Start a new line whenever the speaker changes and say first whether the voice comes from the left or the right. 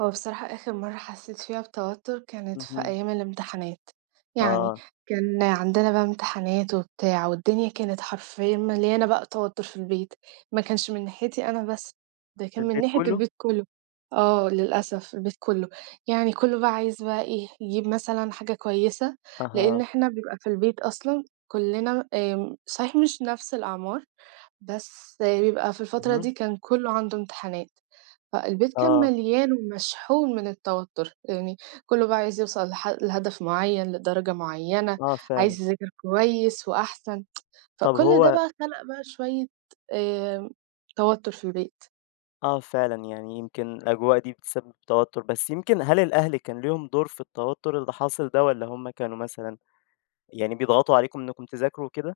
right: هو بصراحة آخِر مرَّة حسّيت فيها بتوتُّر كانت في
left: اهم.
right: أيام الإمتحانات، يعني،
left: آه.
right: كان عندنا بقى إمتحانات وبتاع والدنيا كانت حرفيًا مليانة بقى توتُّر في البيت، ما كانش من ناحيتي أنا بس، ده
left: في
right: كان من
left: البيت
right: ناحية
left: كلّه؟
right: البيت كلّه، آه، للأسف البيت كلّه يعني كلّه بقى عايز بقى إيه، يجيب مثلًا حاجة كويسة لإن
left: أها.
right: إحنا بيبقى في البيت أصلًا كلّنا آمم، صحيح مش نفْس الأعمار بس بيبقى في الفترة
left: اهم.
right: دي كان كلّه عنده امتحانات، فالبيت كان
left: آه.
right: مليان ومشحون من التوتُّر، يعني كلّه بقى عايز يوصَل لح لهدف معيّن، لدرجة معيّنة،
left: آه فعلًا.
right: عايز يذاكر كويس وأحسن
left: طَب
right: فكل ده
left: هو
right: بقى خلَق بقى شوية آآ توتُّر في البيت.
left: آه فعلًا، يعني يمكن الأجواء دي بتسبِّب توتُّر، بس يمكن هل الأهل كان ليهم دور في التوتُّر اللي حاصل ده؟ والّا هُم كانوا مثلًا يعني بيضغَطوا عليكم إنكم تذاكروا وكده؟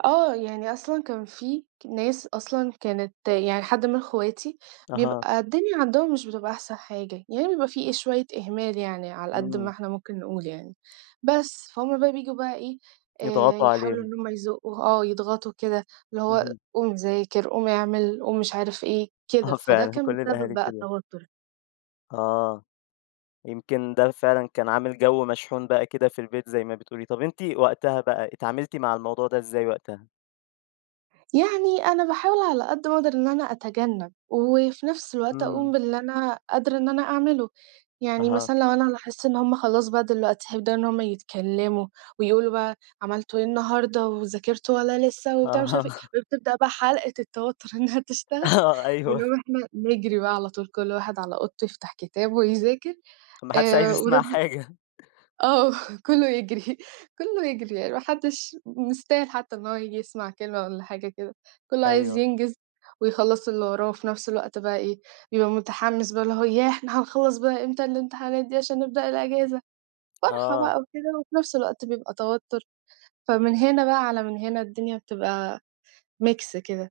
right: آه، يعني أصلًا كان في ك ناس أصلًا كانت يعني حد من إخواتي
left: أها.
right: بيبقى الدنيا عَندهم مش بتبقى أحسن حاجة، يعني بيبقى في شوية إهمال يعني، على قد ما
left: إمم.
right: إحنا ممكن نقول يعني، بس، فهُم بقى بييجوا بقى إيه، آآ
left: يضغطوا
right: يحاولوا
left: عليهم.
right: إن هُم يزقُّوا، آه يضغطوا كده اللي هو
left: اهم.
right: قوم ذاكر، قوم اعمِل، قوم مش عارف إيه،
left: آه
right: كده، فده
left: فعلًا
right: كان
left: كل
right: بيسبِّب
left: الأهالي
right: بقى
left: كده.
right: التوتُّر.
left: آه. يمكن ده فعلًا كان عامل جو مشحون بقى كده في البيت زي ما بتقولي. طَب أنتِ وقتها بقى اتعاملتِ مع الموضوع ده إزاي وقتها؟
right: يعني أنا باحاول على قد ما أقدر إن أنا أتجنَّب وفي نفْس الوقت أقوم
left: إمم.
right: باللي أنا قادرة إن أنا أعمله، يعني
left: أها.
right: مثلًا لو أنا لاحظت إن هُم خلاص بقى دلوقتي هيبدأوا إن هُم يتكلّموا ويقولوا بقى: "عملتوا إيه النهارده وذاكرتوا والّا لسه." وبتاع ومش عارفة
left: آه.
right: إيه، وبتبدأ حلَقة التوتُّر إنها تشتغل
left: أيوه.
right: بنقوم إحنا نجري بقى على طول كل واحد على أوضته يفتح كتاب ويذاكر
left: ما حدّش عايز
right: آآ، وده
left: يسمع
right: بي
left: حاجة.
right: آه، كلّه يجري، كلّه يجري يعني ما حدّش مستاهل حتى إن هو ييجي يسمَع كلمة والّا حاجة كده، كلّه عايز
left: أيوه.
right: ينجِز ويخلَّص اللي وراه وفي نفس الوقت بقى إيه، بيبقى متحمِّس بقى اللي هو ياه! إحنا هنخلّص بقى إمتى الامتحانات دي عشان نبدأ الإجازة. فرحة
left: آه.
right: بقى وكده، وفي نفْس الوقت بيبقى توتُّر، فمن هنا بقى، على من هنا الدنيا بتبقى ميكس كده.